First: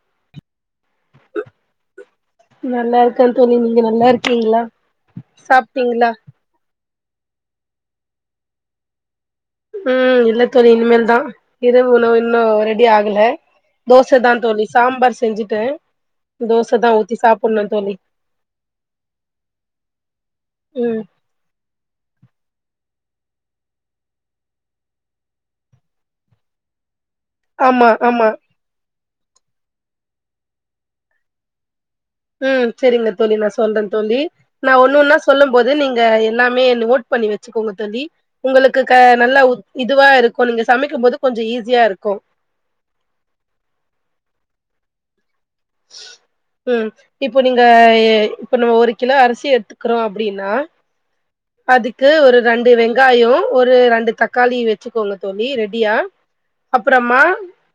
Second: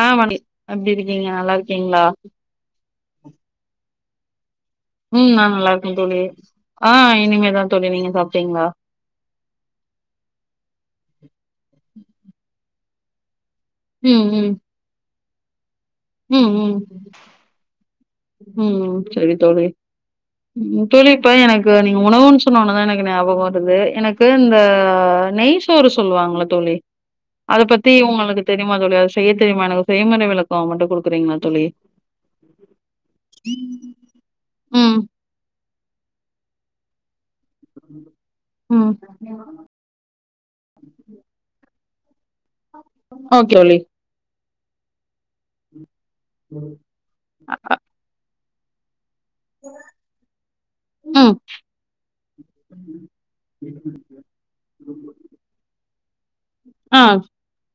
ஆமாங்க எப்டி இருக்கீங்க நல்லாருக்கீங்ளா நல்லாருக்கே தோழி நீங்க நல்லாருக்கீங்ளா ம் நா நல்லாருக்கே தோழி ஆ இனிமேதா தோழி நீங்க சாப்ட்டீங்ளா ம் இல்ல தோழி இனிமேல் தா இரவு உணவு இன்னு ரெடியாகல தோச ம் தா ம் தோழி சாம்பார் செஞ்சுட்டே ம் ம் தோச தா ஊத்தி சாப்புட்ணு தோழி ம் ம் செரி தோழி ம் தோழி இப்பவே எனக்கு நீங்க உணவுன் சொன்ன உன்ன தா எனக்கு ஞாபகோ வருது எனக்கு இந்த நெய் சோறு சொல்வாங்கில்ல தோழி அது ஆமா பத்தி ஆமா உங்களுக்கு தெரியுமா தோழி அது செய்ய தெரியுமா எனக்கு செய்முறை விளக்கோ மட்டு குடுக்கறீங்ளா தோழி ம் செரிங்க தோழி நா சொல்றே தோழி நா ஒன்னு ம் ஒன்னா சொல்லும் போது நீங்க எல்லாமே நோட் பண்ணி வெச்சுக்கோங்க தோழி உங்களுக்கு ம் க நல்ல உத் இதுவா இருக்கு நீங்க சமைக்கும்போது கொஞ்ச ஈஸியா இருக்கு ஓக் தோழி ம் இப்போ நீங்க எ இப்ப நம்ம ஒரு கிலோ அரிசி எட்த்துக்கிறோ அப்டின்னா ம் அதுக்கு ஒரு ரெண்டு வெங்காயோ ஒரு ரெண்டு தக்காளி வெச்சுக்கோங்க தோழி ரெடியா ஆ அப்றமா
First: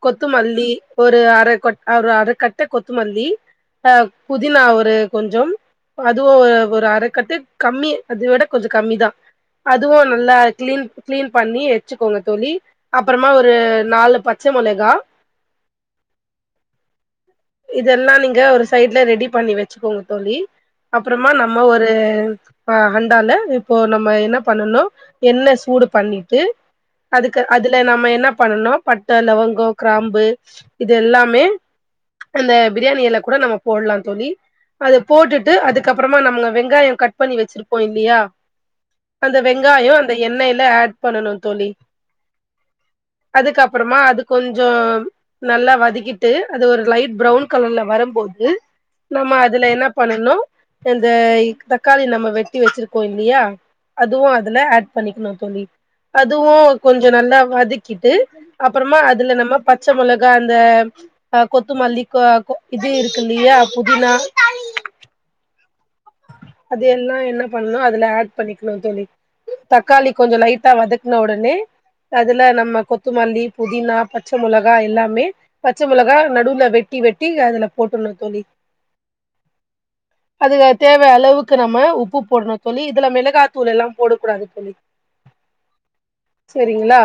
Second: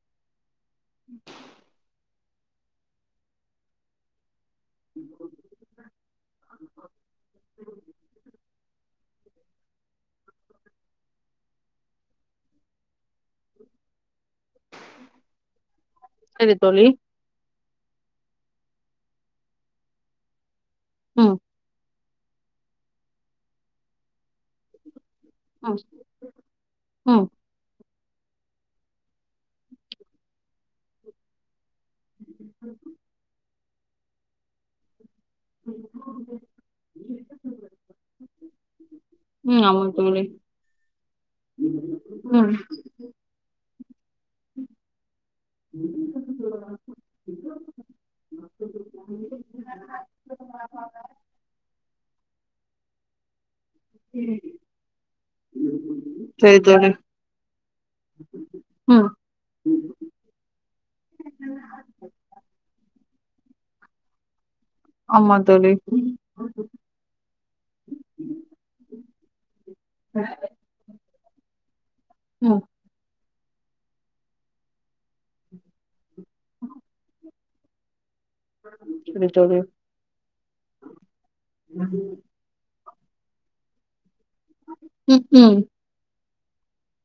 கொத்துமல்லி ஒரு அர கொ ஒரு அரக்கட்டு கொத்துமல்லி அ புதினா ஒரு கொஞ்சோ அதுவு ஒ ஒரு அரக்கட்டு கம்மி அது விட கொஞ்சோ கம்மிதா அதுவு நல்லா கிளீன் கிளீன் பண்ணி வச்சுக்கோங்க தோழி அப்பறமா ஒரு நாலு பச்ச மொளகா சரி தோழி இதெல்லா நீங்க ஒரு சைட்ல ரெடி பண்ணி வச்சுக்கோங்க தோழி அப்றமா ம் நம் ம ஒரு அ அண்டால இப்போ நம்ம என்ன பண்ணணு எண்ணெ ம் சூடு பண்ணிட்டு ம் அதுக்க அதுல நம்ம என்னா பண்ணனு பட்ட லவங்கோ க்ராம்பு இது எல்லாமே அந்த ப்ரியாணி எல கூட நம்ப போட்லா தோழி அது போட்டுட்டு அதுக்கப்புறமா நம்ம வெங்காயோ கட் பண்ணி வச்சிருப்போ இல்லையா அந்த ம் ஆமா வெங்காயோ அந்த தோழி எண்ணெய்ல ஆட் பண்ணணு தோழி ம் அதுக்கப்புறமா அது கொஞ்சோ நல்லா வதக்கிட்டு அது ஒரு லைட் ப்ரௌன் கலர்ல வரபோது நம்ம அதுல என்னா பண்ணணு இந்த க் தக்காளி நம்ம வெட்டி வச்சிருக்கோ இல்லியா அதுவும அதுல ஆட் பண்ணிக்கணு தோழி அதுவு சரி தோழி கொஞ்ச நல்லா வதக்கிட்டு அப்புறமா ம் அதுல நம்ம பச்ச மொளகா அந்த ஆ கொத்துமல்லி [unintelligible] இது இருக்கு இல்லையா புதினா ஆமா தோழி அது எல்லா என்னா பண்ணு அதுல ஆட் பண்ணிக்கணு தோழி தக்காளி கொஞ்சோ லைட்டா வதக்குன உடனே அதுல ம் நம்ம கொத்துமல்லி புதினா பச்ச மொளகா எல்லாமே பச்ச மிளகா நடுவுல வெட்டி வெட்டி அதுல போட்டுணு தோழி சரி தோழி அதுல தேவ அளவுக்கு நம்ம உப்பு போட்ணு தோழி இதுல மிளகாத்தூள் எல்லா போடக்கூடாது தோழி ம் ம் செரிங்களா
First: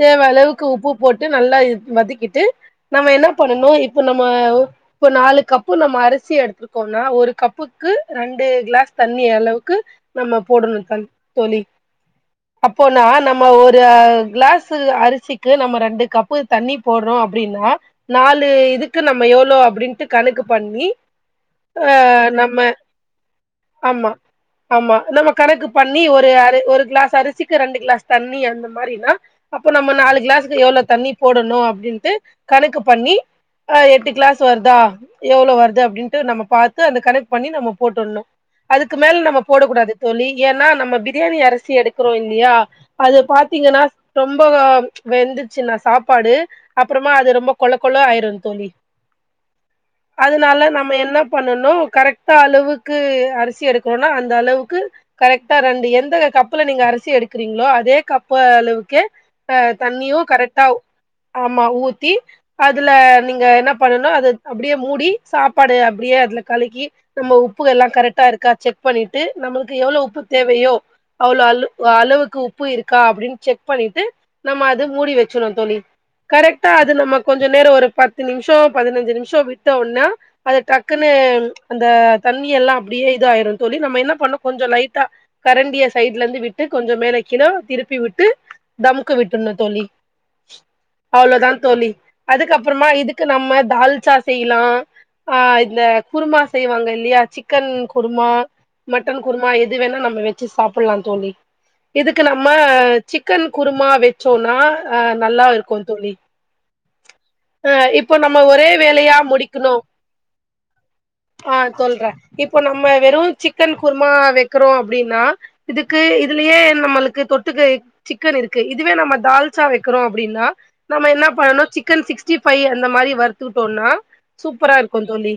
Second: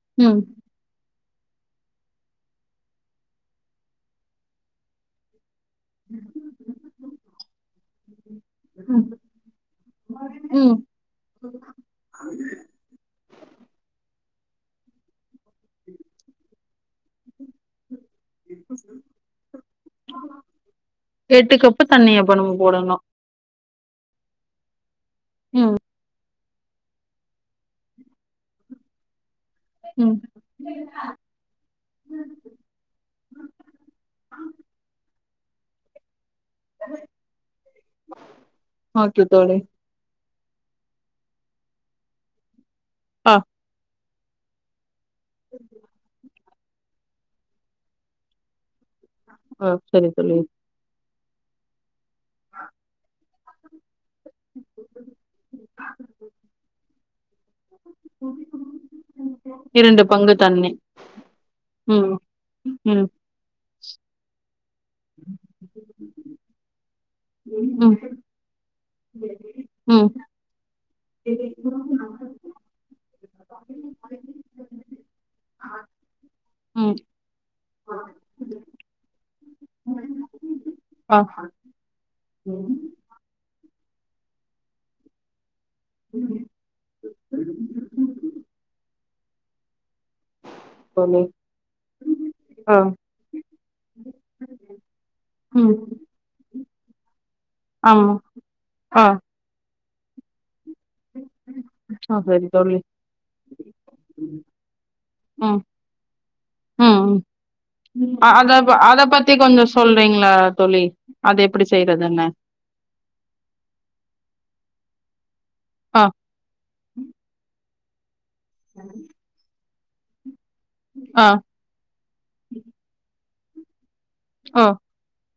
தேவ ம் அளவுக்கு உப்பு போட்டு நல்லா இத் வதக்கிட்டு நம்ம என்ன பண்ணனு இப்ப நம்ம இப்ப நாலு கப் பு நம்ம அரிசி எடுத்திருக்கோம்னா ஒரு கப்புக்கு ரெண்டு கிளாஸ் ம் தண்ணி அளவுக்கு நம்ம ம் போட்ணு தள் தோழி அப்போனா நம்ம ஒரு கிளாஸ்ஸு அரிசிக் கு நம்ம ரெண்டு கப்பு தண்ணி போடுறோ அப்டின்னா நாலு இதுக்கு நம்ம எவ்ளோ அப்டின்ட்டு கணக்கு பண்ணி எட்டு கப்பு ஆ தண்ணி அப்ப நம்ம போடணு ஆமா ஆமா நம்ம கணக்கு ம் பண்ணி ஒரு அர ஒரு கிளாஸ்ஸு அரிசிக் கு ரெண்டு கிளாஸ் தண்ணி அந்த மாரினா அப்ப நம்ம ம் நாலு கிளாஸ்க்கு எவ்ளோ தண்ணி போடணு அப்டின்ட்டு கணக்கு பண்ணி அ எட்டு கிளாஸ் வருதா எவ்ளோ வருது அப்டின்ட்டு நம்ம பாத்து அந்த கணக்கு பண்ணி ந போட்டுணு அதுக்கு மேல ஓகே நம்ம தோழி போடக்கூடாது தோழி ஏனா நம்ம ப்ரியாணி அரிசி எடுக்கிறோ இல்லியா அது ஆ பாத்தீங்கனா ரொம்ப வெந்துச்சுனா சாப்பாடு அப்புறமா அது ரொம்ப கொள கொள ஆயிரு தோழி ஆ சரி தோழி அதனால நம்ம என்ன பண்ணணு கரெக்டா அளவுக்கு அரிசி எடுக் றோனா அந்த அளவுக்கு கரெக்டா ரெண்டு எந்த கப்புல நீங்க அரிசி எடுக்கிறீங்களோ அது அதே கப்பு அளவுக்கே த இரண்டு தண்ணியு பங்கு கரெக்டா தண்ணி ஆமா ஊத்தி ம் அதுல ம் நீங்க என்ன பண்ணணு அது அப்டியே மூடி சாப்பாடு அப்டியே அதுல கலக்கி நம்ம உப்புக எல்லா ம் கரெக்டா இருக்கா செக் பண்ணிட்டு நம்மளுக்கு எவ்ளோ ம் உப்பு தேவையோ ம். அவ்ளோ அள அளவுக்கு உப்பு இருக்கா அப்டினு செக் பண்ணிட்டு நம்ம அது மூடி வச்சுர்ணு தோழி கரெக்டா அது நமக் கொஞ்ச நேரோ ஒரு பத்து நிம்ஷோ பதுனஞ்சு நிம்ஷோ விட்ட ஒட்ன அத டக்குன்னு ஆ. அந்த தண்ணி எல்லா அப்டியே இது ஆயிரு தோழி நம்ம என்ன பண்ணனு கொஞ்ச லைட்டா கரண்டிய சைட்ல இருந்து விட் விட்டு கொஞ்ச மேல கிழோ திருப்பி விட்டு தம்க்கு விட்ரனு தோழி தோழி. அவ்ளோதா தோழி ஆ. அதுக்கப்பறமா இதுக்கு நம்ம தால்சா செய்லா ஆ இந்த ம். குருமா செய்வாங்க இல் லியா சிக்கன் ஆமா. குருமா ஆ. மட்டன் குருமா எது வேனா நம்ம வச்சு சாப்புட்லா தோழி ஆ இதுக்கு சரி நம்ம தோழி. சிக்கன் குருமா ம். வச்சோனா அ நல்லா இருக்கு தோழி ம் ஆ ம் இப்போ ஆ நம்ம அத ஒரே ப அத வேலையா பத்தி கொஞ்சோ முடிக்கணு சொல்றீங்ளா தோழி அது எப்புடி செய்யுறதுன்னு இப்ப நம்ம வெறு சிக்கன் குருமா வெக்குறோ அப்டினா இதுக்கு ஆ. இதுலயே நம்மளுக்கு தொட்டுக்க சிக்கன் இருக்கு இதுவே நம்ம தால் ச்சா வெக்குறோ அப்டினா நம்ம என்ன ஆ. பண்ணனு சிக்கன் சிக்ஸ்டி பைவ் அந்த மாரி வறுத்துக்குட்டோனா ஓ சூப்பரா இருக்கு தோழி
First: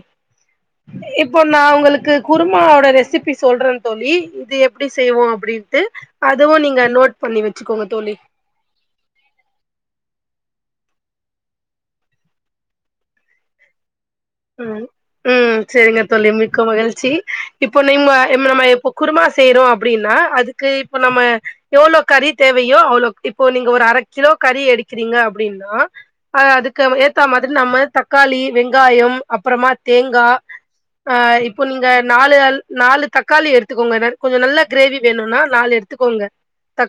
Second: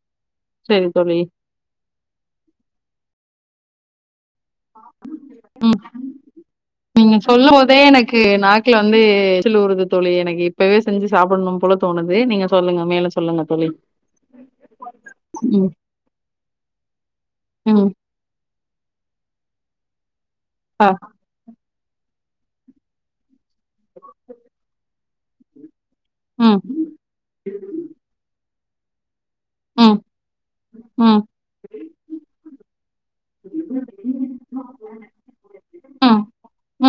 சரி தோழி. இப்போ நா உங்களுக்கு குருமாவோட ரெசிபி சொல்றே தோழி இது எப்டி செய்வோ அ அப்டின்ட்டு அதுவு நீங்க நோட் பண்ணி வச்சுக்கோங்க தோழி க்குல வந்து எச்சில் ஊறுது தோழி எனக்கு இப்பவே செஞ்சு சாப்புட்ணும் போல தோணுது நீங்க சொல்லுங்க மேல சொல்லுங்க தோழி ம் ம் ம் செரிங்க தோழி மிக்க மகிழ்ச்சி இப்ப ம் நீம்ம இம்ம நம்ம எப்போ குருமா செய்றோ அப்புடின்னா அதுக்கு ஆ இப்ப நம்ம எவளோ கறி தேவையோ அவளோக் இப்போ நீங்க ஒரு அர கிலோ கறி எடுக்கிறீங்க அப்புடினா அ ம் அதுக்கு நம்ம ஏர் ஏத்த மாதிரி நம்ம தக்காளி வெங்காயம் அப்பறமா ம் தேங்கா ஆ ம் இப் இப்போ நீங்க நாலு அல் நாலு தக்காளி எடுத்துக்கோங்க நர் கொஞ்ச நல்லா க்ரேவி வேணுன்னா நாலு எடுத்துக்கோங்க ம்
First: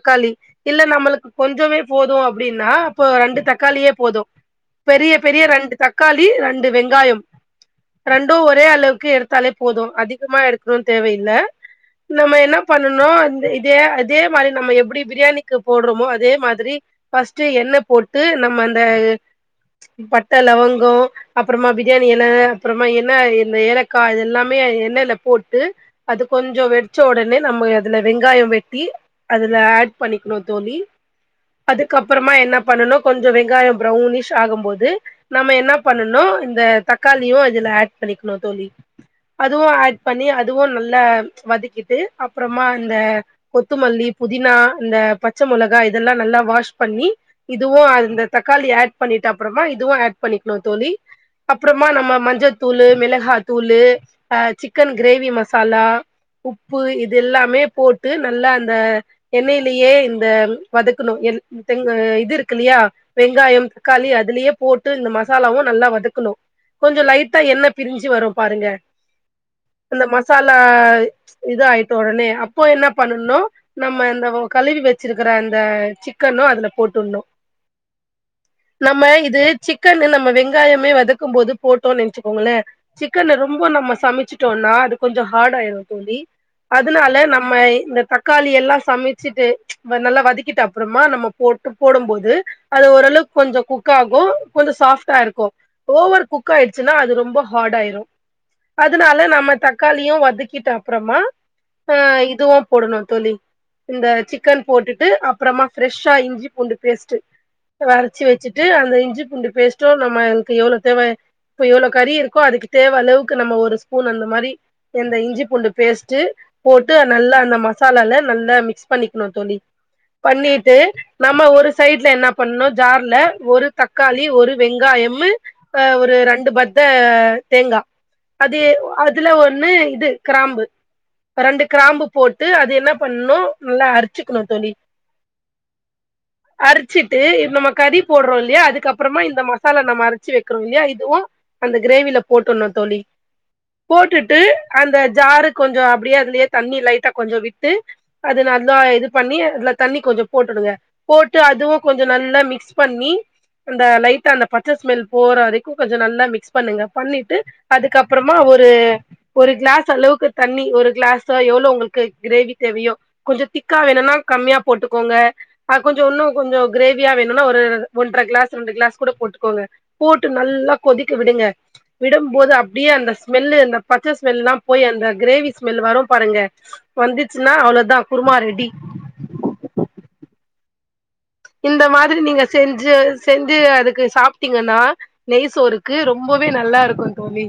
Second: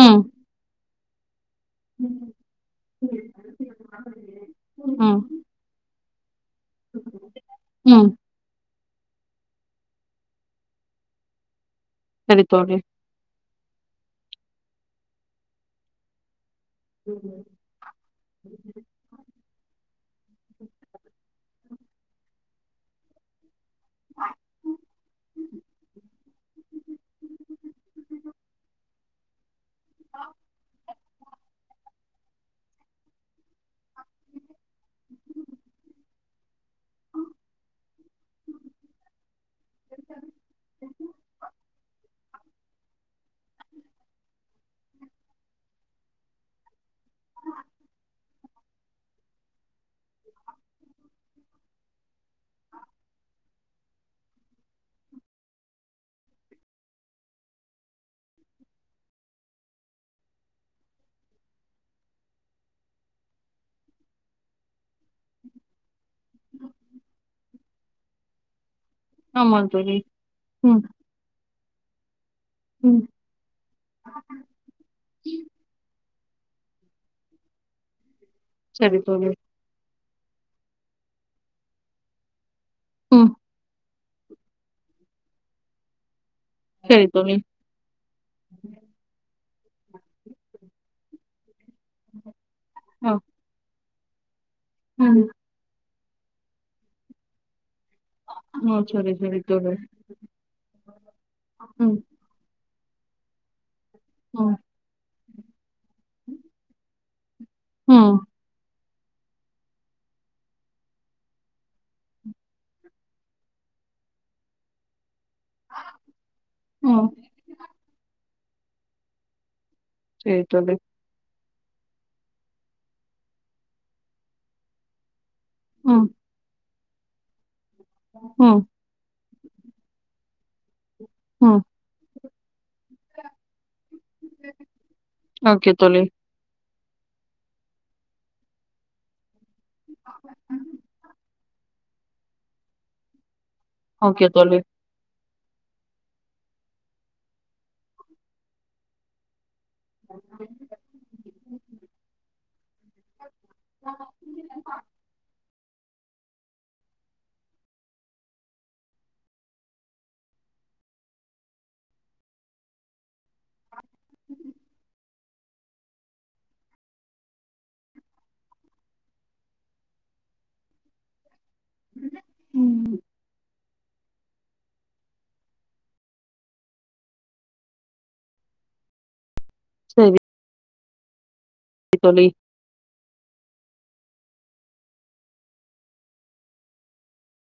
ம் இல்ல நம்மளுக்கு கொஞ்சமே போது அப்புடின்னா அப்போ ரெண்டு தக்காளியே போதும் பெரிய ம் பெரிய ரெண்டு தக் க்காளி ரெண்டு வெங்காயம் ம் ரெண்டு ஒரே அளவுக்கு எடுத்தாலே போதும் அதிகமா எடுக்கணுன்னு தேவையில்ல நம்ம சரி என்ன தோழி பண்ணனு அந்த இதே அதே மாரி நம்ம எப்புடி பிரியாணிக்கு போடுறோமோ அதே மாதிரி பஸ்ட்டு எண்ணெ போட்டு நம்ம அந்த பட்ட லவங்கோ அப்பறமா பிரியாணி எல அப்பறமா என்ன இந்த ஏலக் க்கா இது எல்லாமே எ எண்ணெயில போட்டு அது கொஞ்சோ வெட்ச்ச ஒடனே நம்ம அதுல வெங்காயம் வெட்டி அதுல ஆட் பண்ணிக்னு தோழி அதுக்கப்பறமா என்ன பண்ணனு கொஞ்ச வெங்காயம் பரௌனிஷ் ஆகும் போது நம்ம என்ன பண்ணணு இந்த தக்காளியு இதுல ஆட் பண்ணிக்கணு தோழி அதுவு ஆட் பண்ணி அதுவு நல்லா வதக்கிட்டு அப்றமா இந்த கொத்துமல்லி புதினா இந்த பச்ச மொளகா இதெல்லா நல்லா வாஷ் பண்ணி இதுவு அந்த தக்காளி ஆட் பண்ணிட்ட அப்பறமா இதுவு ஆட் பண்ணிக்கணு தோழி அப்புறமா நம்ம மஞ்சத்தூளு மெளகாயத்தூளு அ சிக்கன் க்ரேவி மசாலா உப்பு இது எல்லாமே போட்டு நல்லா அந்த எண்ணெயிலேயே இந்த வதக்கணு எந் செங்க இது இருக்கு இல்லையா வெங்காயம் தக்காளி அதுலயே போட்டு இந்த மசாலாவு நல்லா வதக்கணு கொஞ்சோ லைட்டா எண்ண பிரிஞ்சு வரும் பாருங்க ஆமா தோழி இந்த மசாலா ம் இது ஆயிட்ட ஒடனே அப்போ என்ன ம் பண்ணனு நம்ம இந்தவோ கழுவி வச்சிருக்குற அந்த சிக்கனு அதுல போட்டுட்ணு சரி நம்ம தோழி இது சிக்கன்னு நம்ம வெங்காயமே வதக்கும் போது போட்டோ நென்ச்சுக்கோங்களே ம் சிக்கன்னு ரொம்போ நம்ம சமச்சிட்டோனா அது கொஞ்சோ ஹாட் ஆய்ரு தோழி சரி அதுனால தோழி நம்மய் இந்த தக்காளி எல்லா சமிச்சிட்டு வ நல்லா வதக்கிட்டு அப்றமா நம்மோப் போட்டு போடும்போது அது ஆ ஓரளக் கொஞ்சு குக் ஆகு கொஞ்சு சாஃப்ட்டா ம் இருக்கு ஓவர் குக் ஆய்ர்ச்சுன்னா அது ரொம்ப ஹாட் ஆய்ரு ஓ சரி அதுனால சரி நம்ம தோழி தக்காளியு வதக்கிட் அப்றமா ஆ ம் இதூம் போடணு தோழி இந்த ம் சிக்கன் போட்டுட்டு அப்ரமா ஃப்ரஷ்ஷா இஞ்சி பூண்டு பேஸ்ட்டு ம் வரச்சி வச்சுட் ட்டு அந்த இஞ்சி பூண்டு பேஸ்ட்டோ நம்மன்க்கு எவ்ளோ தெவெ ப்ப எவ்ளோ கறி இருக்கோ அதுக்கு தேவ் அளவுக்கு நம்ம ஒரு ஸ்பூன் அந்த மாரி எந்த இஞ்சி பூண்டு பேஸ்ட்டு போட்டு ம் நல்லா அந்த மசாலால நல்லா மிக்ஸ் பண்ணிக்ணு தோழி சரி தோழி பண்ணிட்டு நம்ம ஒரு சைட்ல என்ன பண்ணு ஜார்ல ஒரு தக்காளி ஒரு வெங்காயம்மு அ ம் ஒரு ரெண்டு பத்த தேங்கா ம் அதே ஒ அத் இதுல ஒண்ணு இது க்ராம்பு ம். ரெண்டு க்ராம்பு போட்டு அது என்ன பண்ணு நல்லா அர்ச்சிக்ணு தோழி ஓகே தோழி அர்ச்சிட்டு நம்ம கறி போட்றோ இல்லியா அதுக்கப்றம்மா இந்த மசாலா நம்ம அரி ச்சி வக்றோ இல்யா இதுவு அந்த க்ரேவில போட்டுண்ணு தோழி ஓகே போட்டுட்டு தோழி. அந்த ஜாரு கொஞ்சு அப்டியே அதுல்யே தண்ணி லைட்டா கொஞ்சோ விட்டு அது நல்லா இது பண்ணி அத்ல தண்ணி கொஞ்சோ போட்டுடுங்க போட்டு அதுவு கொஞ்ச நல்லா மிக்ஸ் பண்ணி அந்த லைட்டா அந்த பச்ச ஸ்மெல் போறவரைக்கு கொஞ்ச நல்லா மிக்ஸ் பண்ணுங்க பண்ணிட்டு அதுக்கப்றமா ஒரு ஒரு க்ளாஸ் அளவுக்கு தண்ணி ஒரு க்ளாஸோ எவ்ளோ உங்குள்க்கு க்ரேவி தேவியோ கொஞ்ச திக்கா வேணுன்னா கம்மியா போட்டுக்கோங்க அ கொஞ்சு உன்னு கொஞ்சு க்ரேவியா வேணுனா ஒரு ஒன்ற க்ளாஸ் ரெண்டு கிளாஸ் கூட போட்டுக்கோங்க போட்டு நல்லா கொதிக்க விடுங்க விடும்போது அப்டியே ம். அந்த ஸ்மெல்லு அந்தப் பச்ச ஸ்மெல்லா போய் அந்த க்ரேவி ஸ்மெல் வரோ பாருங்க வந்துச்சுன்னா அவ்ளோதா குருமா ரெடி ச்சேரி இந்த மாதிரி நீங்க செஞ்சு செஞ்சு அதுக்கு சாப்ட்டீங்கன்னா நெய் சோறுக்கு ரொம்பவே நல்லாருக்கோ தோழி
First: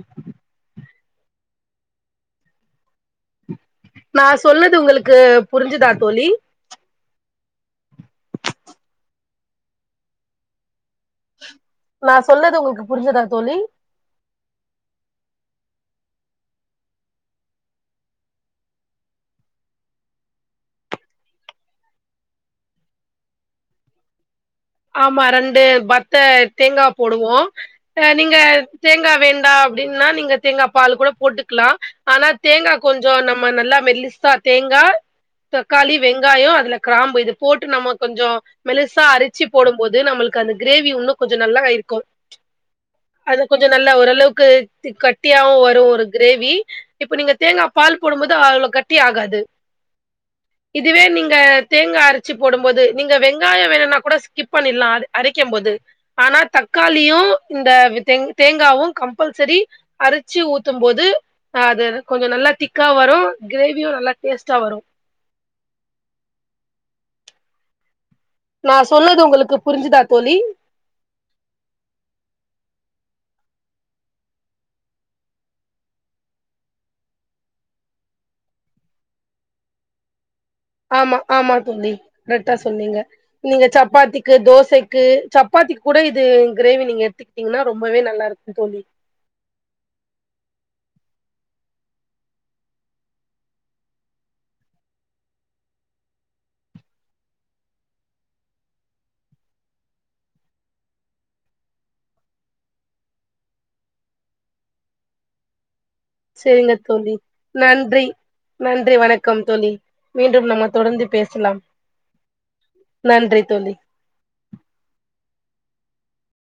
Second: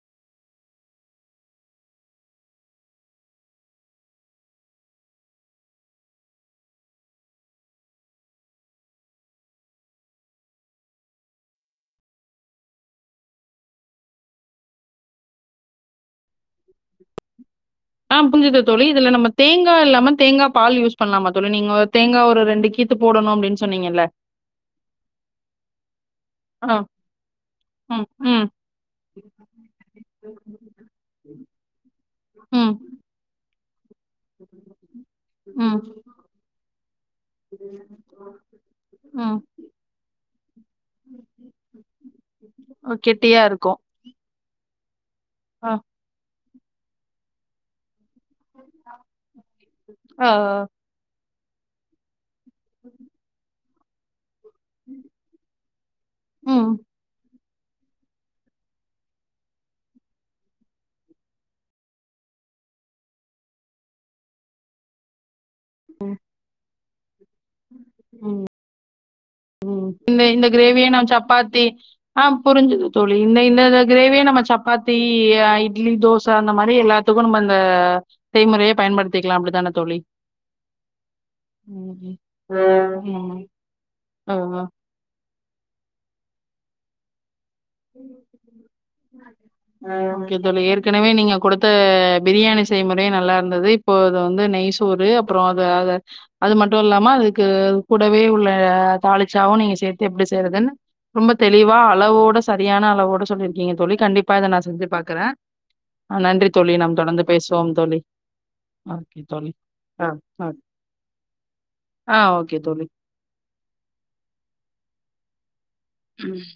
நா சொல்லது உங்களுக்கு புரிஞ்சதா தோழி நா சொல்லுது உங்குக்கு புரிஞ்சதா தோழி ஆ புஞ்சிது தோழி இதுல நம்ம தேங்கா இல்லாம தேங்கா பால் யூஸ் பண்லாமா தோழி நீங்கோ தேங்கா ஒரு ரெண்டு கீத் த்து போடணோ அப்டின் சொன்னீங்கில்ல ஆமா ரெண்டு பத்த ஆ. தேங்கா போடுவோ ம். அ நீங்க ம். தேங்கா வேண்டா அப்டின்னா நீங்க தேங்கா பால் கூட போட்டுக்லா ஆனா தேங்கா ம். கொஞ்சோ நம்ம நல்லா மெலிசா தேங்கா ம். தக்காளிவ் வெங்காயோ அதுல காராம்பு இது போட்டு நம்ம கொஞ்சோ மெலுசா ம். அரிச்சு போடும்போது நம்முள் க அந்த க்ரேவி உன்னோ கொஞ்சோ நல்லா இருக்கோ ஓ கெட்டியா அத கொஞ்சோ இருக்கும். நல்லா ஓரளவுக்கு திக்கட் ட்டியாவு ஆ. வரோ ஒரு க்ரேவி இப்ப நீங்க தேங்கா பால் போடும்போது அவ்ளுக் கட்டி ஆகாது ஆ. இதுவே நீங்க தேங்கா அரச்சு போடும்போது நீங்க வெங்காயோ வேணுனா கூட ஸ்கிப் பண்ணிட்லா அது அரைக்கும் போது ஆனா ம். தக்காளியு ம் இந்த தேங் தேங்காவு கம்பல்சரி அரிச்சு ஊத்தும்போது அது கொஞ்சோ நல்லா திக்கா வரு கிரேவியோ நல்லா டேஸ்ட்டா வரும் ம் ம் நா சொன்னது உங்ளுக்கு ம் இந்த இந்த கிரேவிய நா சப்பாத்தி ஆ புரிஞ்சுது தோழி இந்த இந்த கிரேவியே நம்ம சப்பாத்தி ஆ இட்லி தோச அந்த மாரி எல்லாத் துக்கு நம்ம அந்த செய்முறைய பயன்படுத்திக்கலா அப்டித்தான தோழி ஆமா ஆமா தோழி ம் கரெக்ட்டா சொன்னீங்க ம் நீங்க ஆ சப்பாத்திக்கு தோசைக் கு சப்பாத்திக்கு கூட இது கிரேவி நீங்க எடுத்துக்கிட்டீங்ன்னா ரொம்பவே நல்லா இருக்கு தோழி ஆ ஓகே தோழி ஏற்கனவே நீங்க குடுத்த பிரியாணி செய்முறையே நல்லா இருந்தது இப்போ அது வந்து நெய் சோறு அப்புறோ அது அத அது மட்டு இல்லாம அதுக்கு கூடவே உள்ள தாளிச்சாவு நீங்க சேத்து எப்டி செய்றதுன்னு ரொம்ப தெளிவா அளவோடு சரியான அளவோடு சொல்லியிருக்கீங்க தோழி கண்டிப்பா இத நா செஞ்சு பாக்குற செரிங்க தோழி தோழி நன்றி நன்றி வணக்கம் தோழி ஆ ஆ மீண்டும் நம்ம தொடர்ந்து பேசலாம் ஆ ஓகே தோழி நன்றி தோழி ம்